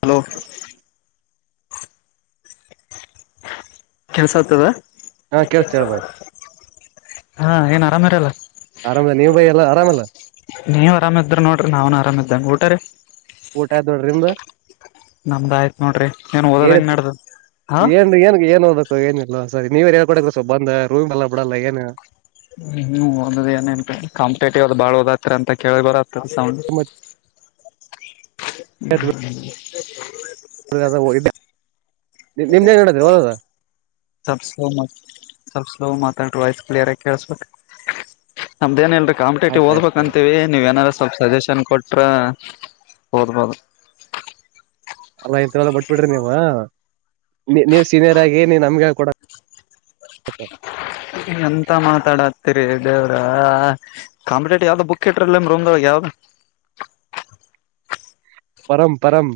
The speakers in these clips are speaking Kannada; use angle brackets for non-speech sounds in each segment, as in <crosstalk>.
ಹಲೋ ಕೆಲ್ಸ ಆಗ್ತದ ಹಾ ಕೇಳ್ಸ್ತ ಹೇಳ <unintelligible> ಬಾಯ್ ಹಾ ಏನ್ ಆರಾಮ ಇರಲ್ಲ ಆರಾಮ ನೀವ್ ಬೈ ಎಲ್ಲ ಆರಾಮಲ್ಲ ನೀವ್ ಆರಾಮಿದ್ರ ನೋಡ್ರಿ ನಾನ್ ಆರಾಮ ಇದ್ದೇನ್ ಊಟ ರೀ? ಊಟ ಆತ್ನೋಡ್ರಿ ನಿಮ್ದ? ನಮ್ದ್ ಆಯ್ತ್ ನೋಡ್ರಿ ಏನ್ ಓದದ್ ಹೆಂಗ್ ನಡ್ದ್ ಹ ಏನ್ ಏನ್ ಏನ್ ಓದಬೇಕು ಏನಿಲ್ಲ ಸರಿ ನೀವೆರಾ ಹೇಳ್ಕೊಡ್ಬೇಕು ಸ್ವಲ್ಪ ಬಂದ ರೂಮ್ ಎಲ್ಲ ಬಿಡಲ್ಲ ಏನು ಹ್ಮ್ ಹ್ಮ್ ಓದೋದೇನಿರ್ತೈತ್ ಕಾಂಪಿಟೇಟಿವ್ ಅದ ಬಾಳ್ ಹದತ್ರ ಅಂತ ಕೇಳಿ ಬರ ತ ಸೌಂಡ್ ಹ್ಮ್ ಹ್ಮ್ <inaudible> <unintelligible> ನಿಮ್ದೇನ್ ನಡ್ದದ ಓದದ? ಸಲ್ಪ್ ಸ್ಲೋ ಮಾತ್ ಸಲ್ಪ್ ಸ್ಲೋ ಮಾತಾಡ್ರಿ ವಾಯ್ಸ್ ಕ್ಲಿಯರ್ ಆಗ್ ಕೇಳಸ್ಬಕ ನಮ್ದೇನಿಲ್ ಕಾಂಪಿಟೇಟಿವ್ ಆಯ್ತಾಯ್ತು ಸರ್ ಓದ್ಬೇಕಂತೀವಿ ನೀವೇನಾರ ಸ್ವಲ್ಪ ಸಜೆಷನ್ ಕೊಟ್ರ ಓದ್ಬೋದು. ಅಲ್ಲ ಇದೆಲ್ಲಾ ಬಟ್ಬಿಡ್ರಿ ನೀವ ನೀ ನೀವ್ ಸೀನಿಯರ್ ಆಗಿ ನೀ ನಮ್ಗ್ ಹೇಳ್ ಕೊಡ ಎಂತ ಮಾತಾಡ ತಿರಿ ದೇವ್ರ ಕಾಂಪಟೇಟಿವ್ ಯಾವ್ದ ಬುಕ್ ಇಟ್ರಲ್ಲ ನಿಮ್ ರೂಮ್ದೊಳಗ್ ಯಾವ್ದ? ಪರಂ ಪರಂ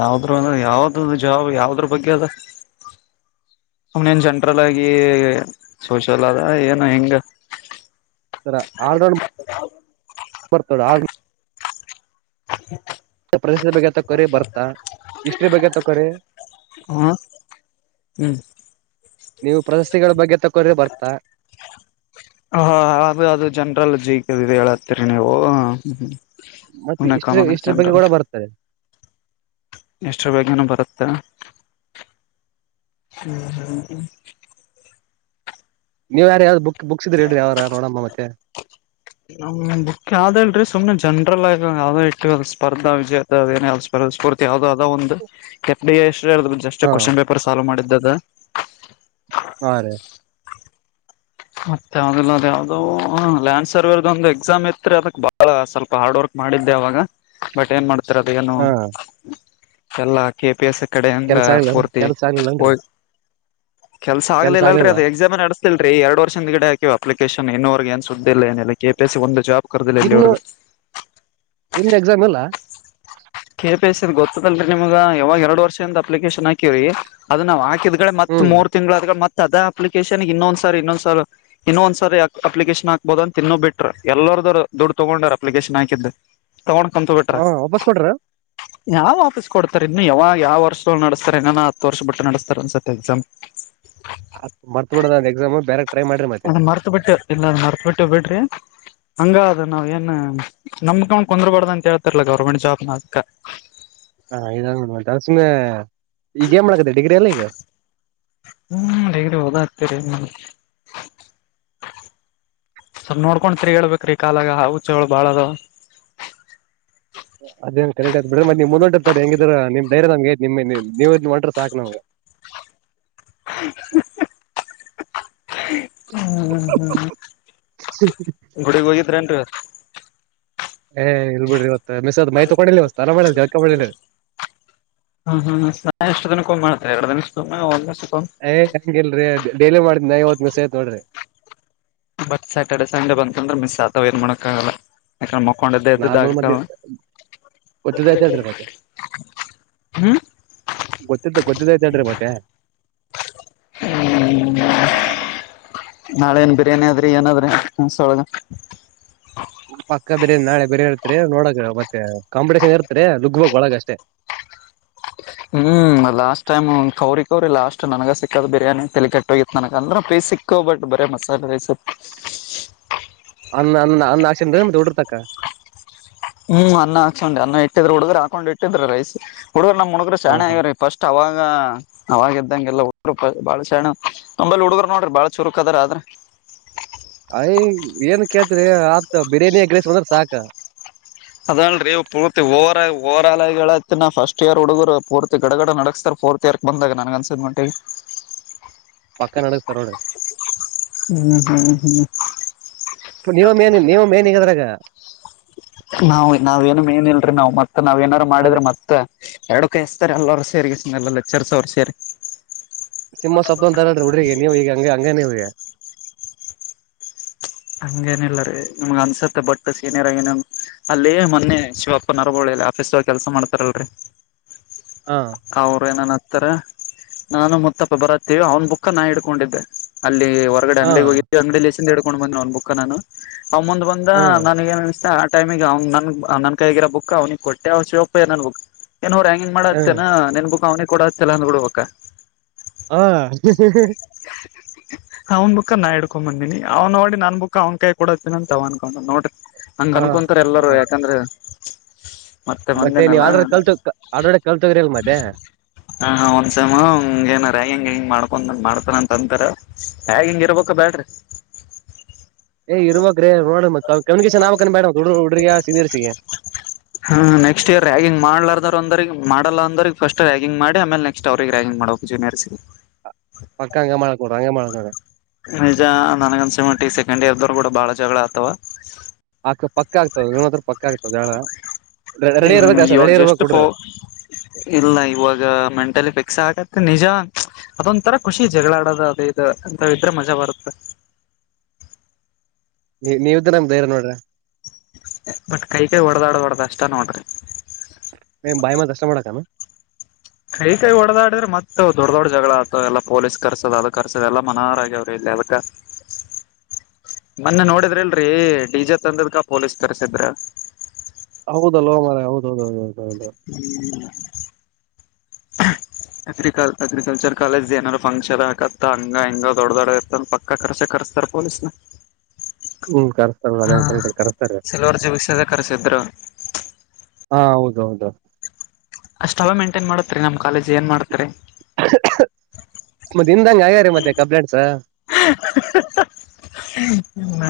ಯಾವ್ದರು ಯಾವ್ದ ಜಾಬ್ ಯಾವದ್ರ ಬಗ್ಗೆ ಅದ ಅವನೇನ್ ಜಂನ್ರಲ್ ಆಗಿ -ಸೋಶಿಯಲ್ ಅದ ಏನ ಹೆಂಗ ಸರ ಆಲ್ರೌಂಡ್ <inaudible> ಪ್ರದೇಶದ ಬೇಕತ <unintelligible> ಕರೆ ಬರ್ತಾ ಹಿಸ್ಟ್ರಿ ಬಗ್ಗೆ ತಕೋರಿ - ಹಾ ಹ್ಮ್ ನೀವು ಪ್ರಶಸ್ತಿಗಳ ಬಗ್ಗೆ ತಕೋರಿ ಬರ್ತಾ ಹ ಅದು ಅದು ಜನ್ರಲ್ಲ ಜೀಕೆ ಹೇಳತ್ತೀರಿ ನೀವು ಮತ್ತೆ ಸುಮ್ನೆ ಹಿಸ್ಟ್ರಿ ಕಾಮನ್ ಆಗಿ ಹಿಸ್ಟ್ರಿ ಬಗ್ಗೆ ಜನರಲ್ ಕೂಡ ಬರ್ತೆ ಎಷ್ಟರ ಬಗ್ಗೆನ ಬರುತ್ತಾ <unintelligible> ನೀವು ಯಾರ ಯಾವ್ದ್ ಬುಕ್ ಬುಕ್ಸ್ ಇದ್ರ ಹೇಳ್ರಿ ಯಾವಾರ ನೋಡಮ್ಮ ಮತ್ತೆ ನ್ ಬುಖ ಆದ ಹೇಳಲ್ರಿ ಸುಮ್ನೆಂಚ <unintelligible> ಜನರಲ್ ಆಗ ಯಾವೋ ಇಟ್ಟು ಸ್ಪರ್ಧಾ ವಿಜೇತ ಯಾವ ಸ್ಪರ್ಧ ಸ್ಫೂರ್ತಿ ಯಾಾವದದೋ ಒಂದು ಕೆ <unintelligible> ಜಸ್ ಹಾ ಕ್ವ್ನ್ ಪೇಪರ್ ಸಾಲ್ವ ಮಾಡಿದ್ದ <unintelligible> ದ ಹಾ ರೀ ಮತ್ತೆ ಯಾವಿಲ್ಲ ಅ ಯಾವ್ದೋ ಹ ಲ್ಯಾನ್ ಸರ್ವರ್ ಒಂದು ಎಕ್ಸಾಮ್ ಇತ್ ಅದಕ್ ಬಾಳ ಸ್ವಲ್ಪ ಹಾರ್ಡ್ ವರ್ಕ್ ಮಾಡಿದ್ದೆ ಅವಾಗ ಬಟ್ ಏನ್ ಮಾಡ್ ಚತ್ರರದೆಯನು ಹಾ <unintelligible> ಎಲ್ಲಾ ಕೆ ಪಿ ಎಸ್ ಕಡೆಯಿಂದ ಕೆಲ್ಸ ಆಗ್ಲಿಲ್ಲ ಪೂರ್ತಿ ಕೆಲ್ಸ ಆಗ್ಲಿಲ್ಲನ್ರಿ ಹೋಗ್ ಕೆಲ್ಸ ಆಗ್ಲಿಲ್ಲಲ್ರಿ ಅದು ಎಕ್ಸಾಮ ಅ ನಡಸ್ ಇಲ್ರರಿ ಎರಡು ವರ್ಷ್ ಹಗಡೆ ಹಾಕೆ ಅಪ್ಲಿಕೇಶನ್ ಇೂವರೆಗ ನ್ ಸುದ್ದ ಇಿಲ್ಲ ಏನಿಲ್ಲ ಕೆಪಿ ಎ ಸಿ ಒಂದು ಜಾಬ್ <unintelligible> ಇನ್ನು ಇಲ್ಲಿವರ್ಗು ನಿಂದ್ ಎಕ್ಸಾಮ್ ಇಲ್ಲ <inaudible> ಕೆ ಗೊತ್ತದಲ್ರಿ ನಿಮಗ ಯಾವಾಗ ಎರಡ್ ವರ್ಷ ಅಪ್ಲಿಕೇಶನ್ ಹಾಕಿವಿ ಅದು ನಾವು ಹಾಕಿದ ಡೆ ಮತ್ತ್ ಹ್ಮ್ ಮೂರು ತಿಂಗ್ಲ್ ಅದ್ರ್ ಮತ್ ಸದಾ ಅಪ್ಲಿಕೇಶನ್ ಇನ್ನೊಂದ್ಸರ್ ಇನ್ನೊಂದ್ಸರ್ ಇನ್ನೊಂದ್ಸರ್ ಯ ಅಪ್ಲಿಕೇಶನ್ ಹಾಕ್ಬಹದ ಅಂತ ತಿನ್ನ ಬಿಟ್ರ ಎಲ್ಲರದರು ದುಡ್ಡು ತೊಗೊಂಡ್ರ ಅಪ್ಲಿಕೇಶನ್ ಹಾಕಿದ್ದ್ <unintelligible> ಹಾ ವಾಪಸ್ ಕೊಡ್ರ ಯಾವ್ ವಾಪಸ್ ಕೊಡ್ತಾರೆ ಇನ್ನು ಯಾವಾಗ ಯಾವ್ ವರ್ಷ ನಡಸ್ತಾರೆ ಏನಾನ ಹತ್ತು ವರ್ಷ ಬಟ್ ನಡೆಸ್ತಾರ ಅನ್ಸತ್ ಎಕ್ಸಾಮ್ ಮರ್ತ್ ಬಿಡದ ಅದ್ ಎಕ್ಸಾಮ್ ಬೇರೆ ಟ್ರೈ ಮಾಡ್ರಿ ಮತ್ತೆ ಅದ ಮರ್ತ ಬಿಟ್ ಇಲ್ಲದ ಮರ್ತ ಬಿಟ್ಟು ಬಿಡ್ರಿ ಹಂಗ ಅದು ನಾವ್ ಏನ್ ನಮ್ ಕಂಡ್ ಕುಂದ್ರಬಾರ್ದ ಅಂತ ಹೇಳ್ತಾರಲ್ಲಾ ಗವರ್ಮೆಂಟ್ ಜಾಬ್ ನ ಅತ್ಕ ಹಾ ಇದ ದಾಸಮೆ <unintelligible> ಹ್ಮ್ ಹೇಗಡೆ ಹೋದಾಗ್ತರಿೀ <unintelligible> ಸಲ್ ನೋಡ್ಕೊಂಡ ತಿರ್ಗಡ್ಬೇಕ್ರಿ ಕಾಲಾಗ ಹಾವು ಚೇಳು ಬಾಳ್ ಅದಾವ ಅದೇ ಕರೆಕ್ಟ್ ಆಗ್ ಬಿಡ್ರ ಮತ್ತೆ ನೀ್ ಮುಂದ ಹೊಂಟರ್ತಾರೆ ಹೆಂಗಿದ್ರ ನಿಮ ದೈರ್ಯದಂಗ ನಿ ನೀವು ಒಂಟ ಸಾಕ್ ನ್ <unintelligible> <inaudible> ಹ್ಮ ಹ್ಮ್ ಹ್ಮ್ ಗುಡಿಗ್ ಹೋಗಿದ್ರ ನ್ ಏ ಇಲ್ ಬಿಡ್ರಿ ಇವತ್ ಮ್ದ ಮೈ ತೊಗೊಂಡ ಅಲ ಮಾಡಲ್ ಅಕಿಲ್ಲ ಹ್ಮ್ ಹ್ಮ್ ಎಷ್ಟು ದಿನಕ್ಕೊಮ್ಮೆ ಮಾಡ್ತಾರೆ ಎರಡು ದಿನಕ್ಕೊಮ್ಮೆ ಏ್ ಹೆಂಗಲ್ರಿ ಡೈಲಿ ಮಾಡಿದ್ ನೈವತ್ ಸೇತ್ ನೋಡ್ರಿ ಬಟ್ ಸ್ಯಾಟರ್ಡೆ ಸಂಡೇ ಬಂದಕಂದ್ರೆ ಮಿಸ್ ಆತಾವ ಏನ್ ಮಾಡೋಕ್ ಆಗಲ್ಲ ಯಾಕಂದ್ರೆ ಮಕ್ಕೊಂಡಿದ್ದೆ ಎದ್ದಿದ್ದ ನಾರ್ಮಲ್ ಮದ್ ಆಗ್ತಾವ ಗೊತ್ತಿದ್ದಐತ ಹೇಳ್ರಿ ಮತ್ತೆ ಹ್ಮ್ ಗೊತ್ತ ಗೊತ್ತಿದ್ದೈತ ಹೇಳ್ರಿ ಮತ್ತೆ ಹ್ಮ್ ನಾಳೆ ಏನ್ ಬಿರಿಯಾನಿ ಆದದ್ರಿ ಏನದ್ರಿ ಮೇಸೊಳಗ ಪಕ್ಕ ಬಿರ್ಯಾನಿ ನಾಳೆ ಬಿರ್ಯಾನಿ ಇರ್ತ್ರಿ ನೋಡಕ್ ಮತ್ತೆ ಕಾಂಪಿಟೇಷನ್ ಇರ್ತರಿ ದುಗ್ಬಕ್ ಒಳಗಷ್ಟೇ ಹ್ಮ್ ಲಾಸ್ಟ್ ಟೈಮ್ ಕೌರಿ ಕವ್ರರಿ ಲಾಸ್ಟ್ ನನ್ಗ ಸಿಕ್ಕದ ಬಿರಿಯಾನಿ ತಲಿ ಕಟ್ಟೋಗಿತ್ ನನಗ ಅಂದ್ರ ಫ್ರೀ ಸಿಕ್ಕ ಬಟ್ ಬರ ಮಸಾಲೆ ರೈಸ್ ಚಡರ್ತಕ್ಕ ಹ್ಮ್ ಅನ್ನ ಹಾಕ್ಕೊಂಡ್ ಅನ್ನ ಇಟ್ಟಿದ್ರರು ಹುಡುಗರು ಹಾಕೊಂಡ್ ಇಟ್ಟಿದ್ರ ರೈಸ್ ಹುಡುಗರ ನಮ್ಮ ಹುಡಗರ ಹ ಶಾನ್ಯಾ ಆಗ್ಯಾವರ್ ಫಸ್ಟ್ ಅವಾಗ ಅವಾಗ ಇದ್ದಂಗೆಲ್ಲ ಹುರು ಬಾಳ ಶಣ ತಂಬಲ್ಲಿ ಹುಡುಗರು ನೋಡ್ರಿ ಬಾಳ ಚುರುಕ್ ಅದಾರ ಆದ್ರ ಅಯ್ ಏನ್ ಕೇಳ್ತರಿ ಆತ ಬಿರಿಯಾನಿ ಗ್ರೇಸ್ ಬಂದ್ರ ಸಾಕ ಅದಲ್ರಿೀ ಪೂರ್ತಿ ಓವರ್ ಓವರ್ಲ್ ಹೇಳತಿಿನ ಫಸ್ಟ್ ಇಯರ್ ಹುಡುಗರು ಪೂರ್ತಿ ಗಡಗಡ ನಡಸ್ತಾರ್ ಫೋರ್ತ್ ಇಯರ್ ಬಂದಾಗ ನನ್ ಅನ್ಸಿದ ಮಾಡಂಟ ಹೇಳಿ ಪಕ್ಕ ನಡಗ್ತಾರ ನೋಡ್ರಿ ಹ್ಮ್ ಹ್ಮ್ ಹ್ಮ್ ನೀವ ಮೇನ್ ನೀವ ಮೇನ್ ಈಗದ್ರಾಗ ನಾವ ನಾವೇನು ಏನ್ಲ್ರಿ ನಾವು ಮ ನಾವ್ ಏನಾದಾರರು ಅದ ಮಾಡಿದ್ರೆ ಮತ್ತೆ ಎರಡಕ ಎಸ್ತಾರೆ ಎಲ್ಲರು ಸೇರಿ ಎಲ್ಲ ಲೆಚರ್ಸ್ ಅವ್ರು ಸೇರಿ ನಿಮ್ಮ ಸೊಪ್ಪಂತರ್ರ ಹುಡ್ರಿ ನೀವು ಈಗ ಹಂಗ ಹಂಗ ನೀವರಿ ಹಂಗೇನಿಲ್ಲರರಿ ನಿಮ್ಗ್ ಅನ್ಸತ್ತೆ ಬಟ್ ಸೀನಿಯರ್ ಏನೇ ಅಲ್ಲೇ ಮೊನ್ನೆ ಶಿವಪ್ಪ ನರವಳ ಆಫೀಸ್ ಕೆಲ್ಸ ಮಾಡ್ತಾರಲ್ರರಿ ಹಾ ಅವ್ರ ಏನನ್ ತ ನಾನು ಮುತ್ತಪ್ಪ ಬರತ್ತೇವಿ ಅವ್ನ್ ಬುಕ್ಕ ನಾ ಇಡ್ಕೊಂಡಿದ್ದೆ ಅಲ್ಲಿ ಹೊರಗಡೆ ಹಾ ಅಂಡಿಗಿ ಹೋಗಿದ್ದ್ವ ಅಂಡಿಲಿ ಎಡುೊಂಡ ಬ ಹಂಬುಕ್ನು ಅವ ಮುಂದ್ ಬಂದ ಹಾ ನನಗೆನನಿಸತ್ ಟೈಮಿಗೆ ಅವ್ ನನ್ ನನ್ ಕೈಗರೋ ಬುಕ್ ಅವ್ನಿಗೆ ಕೊಟ್ಟೆ ಅವಾಗ ಶಿವಪ್ಪ ಏನ್ ಅನಬೇಕು ಏನೋ ರ್ಯಾಗಿಂಗ್ ಮಾಡತಿಯೆನ್ನ ನಿನ್ನ ಬುಕ್ ಅವನೀಗ ಕೊೂಡ ತಲಂದ್ ಬಿಡುವ ಹ ಅವ್ನ್ ಬುಕ್ಕಾ ನಾ ಇಡ್ಕೊಂಡ್ ಬಂದೀನಿ ಅವ್ನೋಡಿ ನನ್ನ ಬುಕ್ ಅವನಕಯ್ಯಾಗ ಕೊಡಾತೇನ್ ಅಂತ ಅನ್ಕೊಂಡನ್ ನೋಡರಿ ಹಂಗ ಹಾ ಕನ್ಕೊಂತಾರ ಎಲ್ಲರುೂ ಹಾ ಯಾಕಂದ್ರ ಮತ್ತೆ ನೀವ್ ಮಂದೇನಲ್ಲ ಆಡ್ರ ಕಲ್ತು ಆಡೋಡೆ ಕಲ್ತೋಗ್ರಿ ಅಲ್ ಮತ್ತೆ ಹ ಹ ಒಂದ್ಸಮ ಹಂಗ ಏನಾರಂಗ ಮಾಡ್ಕೊಂಡ ಮಾಡ್ತಾನಂತಂತರ ಹೇಗ ಹಿಂಗ್ ಇರ್ಬೇಕ ಬ್ಯಾಡ್ರಿ ಏ್ ಇರಬೇಕರಿ ಕಮ್ಯುನಿಕೇಶನ್ ಆಕೇಡಡ್ರಿಗೆ ಸೀನಿಯರ್ಸ್ಗಿ ಂದ್ರ ಮಾಡಲ್ಲ ಅಂದ್ರ ಫಸ್ಟ್ ರ್ಯಾಗಿಂಗ್ ಮಾಡಿ ಆಮೇಲೆ ನೆಕ್ಸ್ಟ್ ಅವ್ರರಿಗೆ ರ್ಯಾಗಿಂಗ್ ಮಾಡಕ್ ಜೂನಿಯರ್ ಗಿ ಪಕ್ಕ ಹಂಗ ಮಾಡಕೋಡ ಹಂಗ ಮಾಡಕೋ್ರ ನಿಜ ನನಗಂದಸಮಟ್ಟಿಗೆ ಸೆಕೆಂಡ್ ಇರ್ದರು ಕೂಡ ಬಹಳ ಜಗಳ ಆಗ್ತವ ಆಕ್ಕ ಪಕ್ಕ ಆಗ್ತವ ಏನ ಹತ್ರ ಪಕ್ಕ ಆಗ್ತದ ಜಳ ಹ್ಮ ಇವಾಗ ಜಸ್ಟ್ ೋ <inaudible> ಇಲ್ಲ ಇವಾಗ ಮೆಂಟಲಿ ಫಿಕ್ಸ್ ಆಗತ್ತ ನಿಜ ಅದೊಂಂತರ ಖುಷಿ ಜಗಳಾಡದು ಅದ ಇದು ಅಂತ ಇದ್ರೆ ಮಜಾ ಬರುತ್ತೆ ನೀ ನೀವ್ದ ನಮ್ದ ೇರ ನೋಡ್ರಿ ಬಟ್ ಕೈ - ಕೈ ಹೊಡ್ದಡ ಹೊಡ್ದ್ ಅಷ್ಟ ನೋಡ್ರಿ ಬಾಯ ಮಾಡ ಕ <inaudible> ಷ್ಟಟ ಮಾಡಡಕ ಕೈ -ಕೈ ಹೊಡದಾ ಆಡಿದ್ರ ಮತ್ತ ದೊಡ್ - ದೊಡ್ ಜಗಳ ಆತ ಎಲ್ಲಾ ಪೊಲೀಸ್ ಕರ್ಸದ ಅದ ಕರ್ಸದ ಎಾ ಮನಾರ ಆಗ್ಯಾವ್ರಿ ಇಲ್ಲಿ ಅದಕ ಮೊನ್ನೆ ನೋಡಿದ್ರಿ ಇಲ್ರೀ ಡಿಜೆ ತಂದದ್ಕ ಪೋಲೀಸ್ ಕರ್ಸಿದ್ರ ಹೌದಲ್ ಮರ ಹೌದ -ಹೌದುೌೌದು ಹ್ಮ್ <inaudible> ಅಗ್ರಿಕಲ್- ಅಗ್ರಿಕಲ್ಚರ್ ಕಾಲೇಜ್ ಏನಾದಾರರು ಫಂಕ್ಷನ್ ಆಕತ್ತ ಹಂಗ - ಹಂಗ ದೊಡ್ಡ -ದೊಡ್ಡ ಇತ್ತ ಪಕ್ಕ ಕರ್ಚ ಕರ್ಸ್ತಾರ ಪೊಲೀಸ್ನ ಹ್ಮ್ ಕರ್ಸ್ತಾರ ಹಾ ಅದ ಕರೆಸ್ತಾರೆ <inaudible> ಸಿಲ್ವರ್ ಜುಬಿಕ್ಸದ ಕರ್ಸಿದ್ರು ಹಾ ಹೌದ ಅಷ್ಟ ಅವ ಮೈಂಟೈನ್ ಮಾಡತ್ರಿ ನಮ್ ಕಾಲೇಜ್ ಏನ್ ಮಾಡತರಿ <inaudible> ಮತ್ತೆ ನಿನ್ದಂಗಗೆ ಆ್ಯಾರೀ ಮತ್ತೆ ಕಬ್ಲೆಟ್ಸ ಹ್ಮ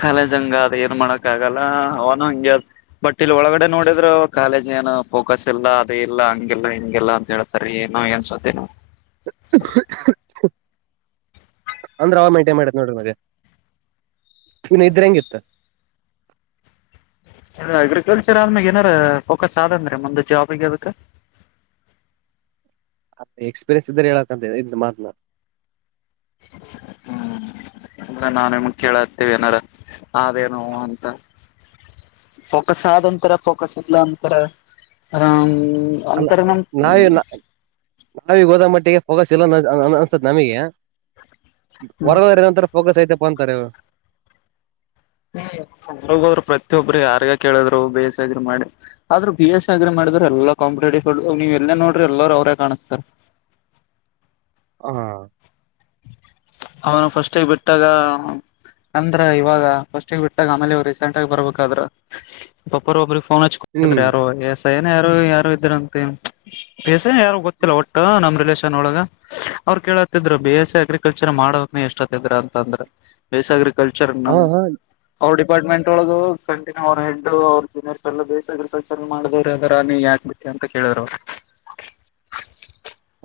ಕಾಲೇಜ್ ಹಂಗ ಅದ್ ಏನ್ ಮಾಡಕ್ ಆಗಲ್ಲ ಅವನು ಹಂಗಗೆ ಅ್ ಬಟ್ ಇಲ್ಲಿ ಒಳಗಡೆ ನೋಡಿದ್ರು ಕಾಲೇಜ್ ಏನು ಫೋಕಸ್ ಇಲ್ಲ ಅದೇ ಇಲ್ಲ ಹಂಗಿಲ್ಲಾ ಹಿಂಗಗೆಿಲ್ಲ ಅಂತ ಹೇಳ್ತಾರ ನ ಏನ್ಸತ್ತ ಅಂದ್ರೆ ಅವ ಮೇಂಟೈನ್ ಮಾಡ್ಯತ್ ನೋಡ್ರಿ ಮಗೆ ಇವನ್ ಇದ್ರ ಹೆಂಗಿತ್ತ ಇ ಅಗ್ರಿಕಲ್ಚರ್ ಆದ್ಮ್ಯಾಗ ಏನಾರ ಫೋಕಸ್ ಆದೇನ್್ರೀ ಮುಂದ ಜಾಬಗ ಅದಕ್ಕೆ ಎಕ್ಸ್ಪೀರಿಯನ್ಸ್ ಇದ್ದ್ರೆ ಹೇಳಕ್ಂತ ಇ ಮಾತನಾ ಹ್ಮ್ ಅಂದ್ರೆ ನಾ ನಿಮ್ ಕೇಳತೇವಿ ಏನಾರ ಆದೇನು ಅಂತ ಫೋಕಸ್ ಆದ ಒಂಥರ ಫೋಕಸ್ ಇಲ್ಲ ಅ ಆ <inaudible> ಅಲ್ಲ ನಾವಿ ನ ನಾವಿ ಗೋದ ಮಟ್ಟಿಗೆ ಹೋಗಸ ಎಲ್ಲ ಅನ್ಸತತ್ ನಮಗೆ ವರ್ಗಂತರ ಫೋಕಸ್ ಐತೆಪ್ಪ ಅಂತಾರೆ ಹ್ರ ಅವರು ಪ್ರತಿಯೊಬ್ಬರು ಯಾರ್ಗ ಕೇಳಿದ್ರು ಬಿ ಎಸ್ ಸಿ ಅಗ್ರಿ ಮಾಡಿ ಆದ್ರರು ಬಿ ಎಸ್ ಸಿ ಅಗ್ರಿ ಮಾಡಿದ್ರ ಎಲ್ಲಾ ಕಾಂಪಿಟೇಟಿವ್ ನೀವ್ ಎಲ್ಲ ನೋಡ್ರಿ ಎಲ್ಲರು ಅವ್ರೇ ಕಾಣಸ್ತಾರ ಹ ಅವನು ಫಸ್ಟ್ಗ ಬಟ್ಟು ಟಾ <inaudible> ಅಂದ್ರ ಇವಾಗ ಫಸ್ಟ್ಿಗೆ ಬಿಟ್ಟಾಗ ಆಮೇಲೆ ರೀಸೆಂಟ್ ಆಗಿ ಬರ್ಬೇಕಾದ್ರೆ ಒಬ್ಬರ- ಒಬ್ಬ್ರ ಫನ್ ಹಚ್ಕಿದ್ರ ಹ್ಮ್ ಯಾರು ಎಸ್ ಏ ಯಾರು- ಯಾರು ಇದ್ರಂತೆ ಬಿ ಯಾರು ಗೊತ್ತಿಲ್ಲ ಒಟ್ಟ ನಮ್ಮ್ ರಿಲೇಷನ್ ಒಳಗ ಅವ್ರು ಕೇಳತ್ತಿದ್ರು ಬಿ ಎಸ್ ಅಗ್ರಿಕಲ್ರ್ ಯ ಮಾಡಕ ಎಷ್ಟ ಹತ್ತಿದ್ರ ಅಂತ ಅಂದ್ರೆ ಬೇಸಾಗ್ರ ಕಲ್ಚರ್ ನ ಹ ಹ <inaudible> ಅವ ಡಿಪಾರ್ಟ್ಮೆಂಟ್ ಒಳಗ ಕಂಟಿನ್ಯ ಅವ ಹೆ ಅವ <inaudible> ಜೀನಿಯರ್ ಎಲ್ಲ ಬೇ ಅಗ್ರಿಕಲ್ಚರ್ ಮಾಡಿದವ್ರರು ಅದರ ನೀ ಯಾಕ ಬಿಿಟ್ಟೆ ಅಂತ ಕೇಳಿದರು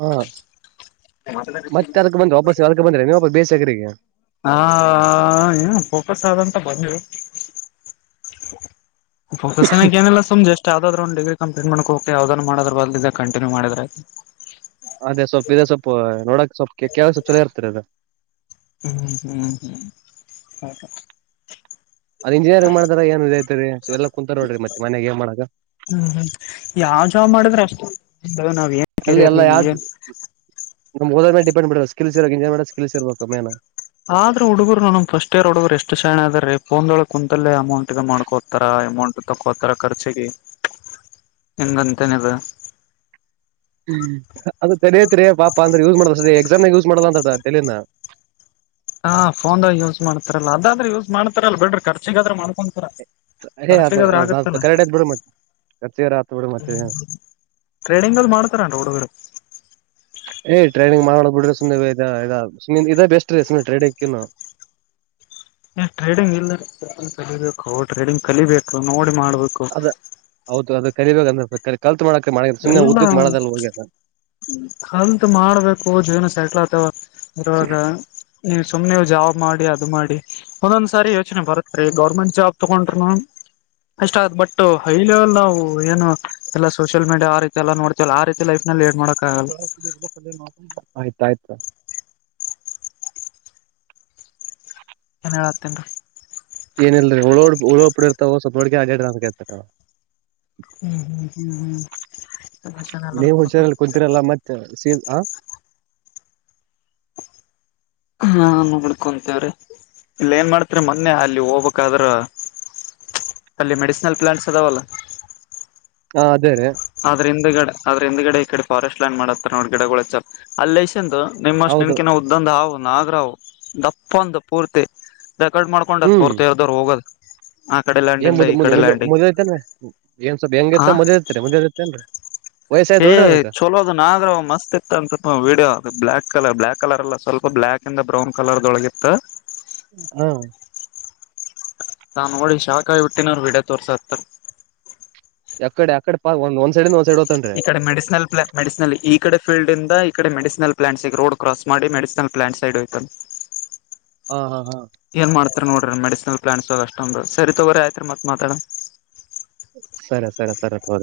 ಹಾ ಮತ್ತೆ ಅರ್ಕ್ ಬ್ರ ವಾಪಸ್ ಯ ಬಂದ್ರೆ ನೀವು ಬೇ ಚಕ್ರ ಹ ಏನು ಫೋಕಸ್ ಆದಂತ ಬಂದರು ಫಕಸನ ಅನೆಲ್ಲುಮ್ ಅಷ್ಟು ಯಾವದಾದ್ರ ಒ್ ಡಿಗ್ರ ಕಂಪ್ಲಟ್ ಮಾಡಕ ಹೋಗಕ ಯಾವ್ದದ್ ಮಾಡ್ರ ಬದ್ ಕಂಿನ್ಯೂ ಮಾಡಿದ್ರ ಅದೇ ಸ್ವಲ್ಪ್ ಇದೆ ಸ್ೊಲ್ಪ ನೋಡಕ್ ಸೊಪ್ ಕೆ ಕೆಲಸಪ್ ಚಛಲೋ ಇರ್ತಾರೆ ಅದ ಹ್ಮ್ ಹ್ಮ್ ಹ್ಮ್ ಹತ ಅದ ಇಂಜಿನಿಯರಿಂಗ್ ಮಾಡ್ದಾರ ಏನ್ ಇದ ಐತಿರಿ ಎಲ್ಲ ಕುಂತ ನೋಡ್ರಿ ಮತ್ತೆ ಮ ಮಾಡ ಹ್ಮ್ ಹ್ಮ್ ಯಾವ ಜಾಬ್ ಮಾಡಿದ್ರ ಅಷ್ಟೇ ನಾವ್ ಏನ್ ಕೆರಿಯರ್ ಅಲ್ಲಿಲ್ಲ ಏನ್ ಯೋದ ಮೇ ಡಿಪೆಂಡ್ ಕಳಿಸಿಿರ ಇಂಸ್ ಕಳಿಸಿರ್ಬೇಕ ಮೇನ ಆದ್ರ ಹುಡುಗರು ನ ಫಸ್ಟ್ ಇಯರ್ ಹುಡುಗರು ಎಷ್ಟು ಶರಣ ಅದೀ ಫೋನ್ೊಳ ಕುಂತಲ್ಲೇ ಅಮೌಂಟ್ ಗ ಮಾಡ್ಕೋತಾರ ಅಮೌಂಟ್ ತಕ್ಕೋತಾರ ಖರ್ಚಿಗೆ ಹೆಂಗಂತೇನದ ಹ್ಮ್ ಅದ ತಲತ್ರಿ ಪಾಪ ಅಂದ್ರೆ ಯೂಸ್ ಮಾಡ ಎಕ್ಸಾಮ್ಾಗ ಯೂಸ್ ಮಾಡದ ಅಂತ ತಲನ ಹಾ ಫೋನ್ ಯೂಸ್ ಮಾಡ್ ರಲ್ಲ ಅದಾದ್ರೆ ಯೂಸ್ ಮಾಡ್ತಾರಲ್ಲಲ್ ಬಿಡ್ರ ಖರ್ಚಗಾದ್ರ ಮಾಡ್ಕೊಂತತರ ಏ್ ಕ ಬಿ ಮರ್ಚ ಬಿಡ ಮತ್ತ ಟ್ರೇಡಿಂಗ್ ಅಲ್ಲಿ ಮಾಡ್ತಾರನ್ರಿ ಹುಡುಗರು ಏ್ ಟ್ರೈನಿಂಗ್ ಮಾಡಳ ಬಿಡ್ರ ಸು ಇದ ಇದ ಇದ ಬೆಸ್ ರೀ ಸ ಟ್ರೇಡ್ಕ್ಕನು ಏ ಟ್ರೇಡಿಂಗ್ ಇಲ್ ಕಲಿಬೇಕು ಟ್ರೇಡಿಂಗ್ ಕಲಿಬೇಕು ನೋಡಿ ಮಾಡ ಅದ ಹೌದು ಅದ ಕರಿಬೇಕ ಅನ್ನಸ ಕಲ್ ಎಲ್ಲ ಕಲ್ತ್ ಮಾಡ್ಬೇಕು ಜೀವನ ಸಕ್ಲ ಹ ಬರುವಾಗ ನೀವು ಸುಮ್ನೆ ಜಾವ ಮಾಡಿ ಅದು ಮಾಡಿ ಒಂದೊಂದ್ ಸಾರಿ ಯೋಚನೆ ಬರುತ್ತೀ ಗೌರ್ಮೆಂಟ್ ಜಾಬ್ ತಗೊಂಡ್ರರು ಅಷ್ಟ ಬಟ್ ಹೈ ಲೆವೆಲ್ ನಾವು ಏನುಲ್ಲ ಟ್ ಆ ರೀ ಎಲ್ಲ ನೋತವಲ್ಲ ಆೀ ಲೈಫ್ ನ ಲಡ್ ಮಾಡ ಆಯ್ತ ಆಯ್ತಾ ಏನ್ಳ್ ಹತ್ತಂೀ ಏನಲ್ರಿ ಉಳಡ್ ಉಳಡ್ ಬಿಡಿರ್ತಾವ ಸ್ವಲ್ಪ ಹಳ್ಡ್ಗೆ ಆಗೇಡ್ರ ಕೇಳ್ತ ಹ್ಮ್ ಹ್ಮ್ ಹ್ಮ್ ಹ್ಮ್ ಸಮಾಚಾರ ಎಲ್ಲಾರು ನೀವು್ ನೋಡ್ತಾರೆ. ಹುಷಾರಲ್ಲಿ ಕುೂತ್ತಿರಲ್ಲ ಮತ್ ಸೀ ಹ ಹಾ ನೋಡ್ಕೊಂತೇವ್ರೀ ಇಲ್ಲ ಏನ್ ಮಾಡ್ತ್ರಿ ಮೊನ್ನೆ ಅಲ್ಲಿ ಹೋಗ್ಕ್ಾದ್ರ ಅಲ್ಲಿ ಮೆಡಿಸಿನಲ್ ಪ್ಲಾಂಟ್ಸ್ ಅದಾವಲ್ಲ ಹಾ ಅದೇ ರೇ ಅ್ರ ಹಿಂದ್ಡೆ ಆದ್ರ ಹಿಂದ್ಗಡೆ ಈ ಕಡೆ ಫಾರೆಸ್ಟ್ ಲ್ಯಾಂಡ್ ಮಾಡತ್ತಾರೆ ನೋಡ ಗಿಡಗಳಚ್ಚ ಅಲ್ಲೇ ನಿಮ್ಮಷ್ಟ ಹೌದು ನೆಕಿನ ಉದ್ದಂದ ಹಾ ನಾಗರಾವ್ ದಪ್ಪಂತಪ್ಪೂರ್ತಿ ಡೆಕೋೇಟ್ ಮಾಡ್ಕೊಂಡಾರ ಹ್ಮ್ ಪೋರ್ತರ್ದವರು ಹೋಗೋದು ಆ ಕಡೆ ಏನ್ ಲ್ಯಾಂಡಿಂದ ಈ ಮು ಕಡೆ ಲ್ಯಾಂಡಿಂಗ್ ಮುದಐತ ಏನ್ ಸ್ವಲ್ಪ ಹೆಂಗ ಇತ್ತ ಮದಲಐತ ಮುದ ಏನ್ೀ ಏ್ ಚಲೋದು ನಾದ್ರ ಮಸ್ತ್ ಇತ್ತ ಅಂತ video black colour black colour ಅಲ್ಲ ಸ್ವಲ್ಪ ಬ್ಲ್ಯಾಕ್ ಇಂದ ಬ್ರೌನ್ ಕಲರ್ದೊಳಗಿತ್ತ ಹ್ಮ ನಾ ನೋಡಿ ಶಾಖಾಗಿಿ ಹುಟ್ಟಿನವರು ಬಿಡ ತೋರ್ಸ ಹತ್ತಾರ ಎಕಡೆ ಅಡೆ ಒಂದ ಒಂದ ಸೈಡ್ ಹೋತನ್ರಿ ಈ ಕಡೆ ಮೆಡಿಸಿನಲ್ ಪ್ಲಾನ್ ಮೆಡಿಸಿನಲ್ ಈ ಕಡೆ ಫೀಲ್ಡ್ ಇಂದ ಈ ಕಡೆ ಮೆಡಿಸಿನಲ್ ಪ್ಲಾಂಟ್ಸ್ಗ ರೋಡ್ ಕ್ರಾಸ್ ಮಾಡಿ ಮೆಿಸಿನ ಪ್ಲಾಂಟ್ ಸೈಡ್ೋಯ್ತು ಹಾ ಹಾ ಹಾ ನೋಡ್ರಿ ಮೆಡಿಸಿನಲ್ ಪ್ಲಾಂಸ್ ಅಷ್ಟೊಂದು ಸರಿ ತಗರೆ ಆಯ್ತ್ರಿ ಮತ್ತಾಡ ಸರರಿ ಸರ ಸರತ್ರ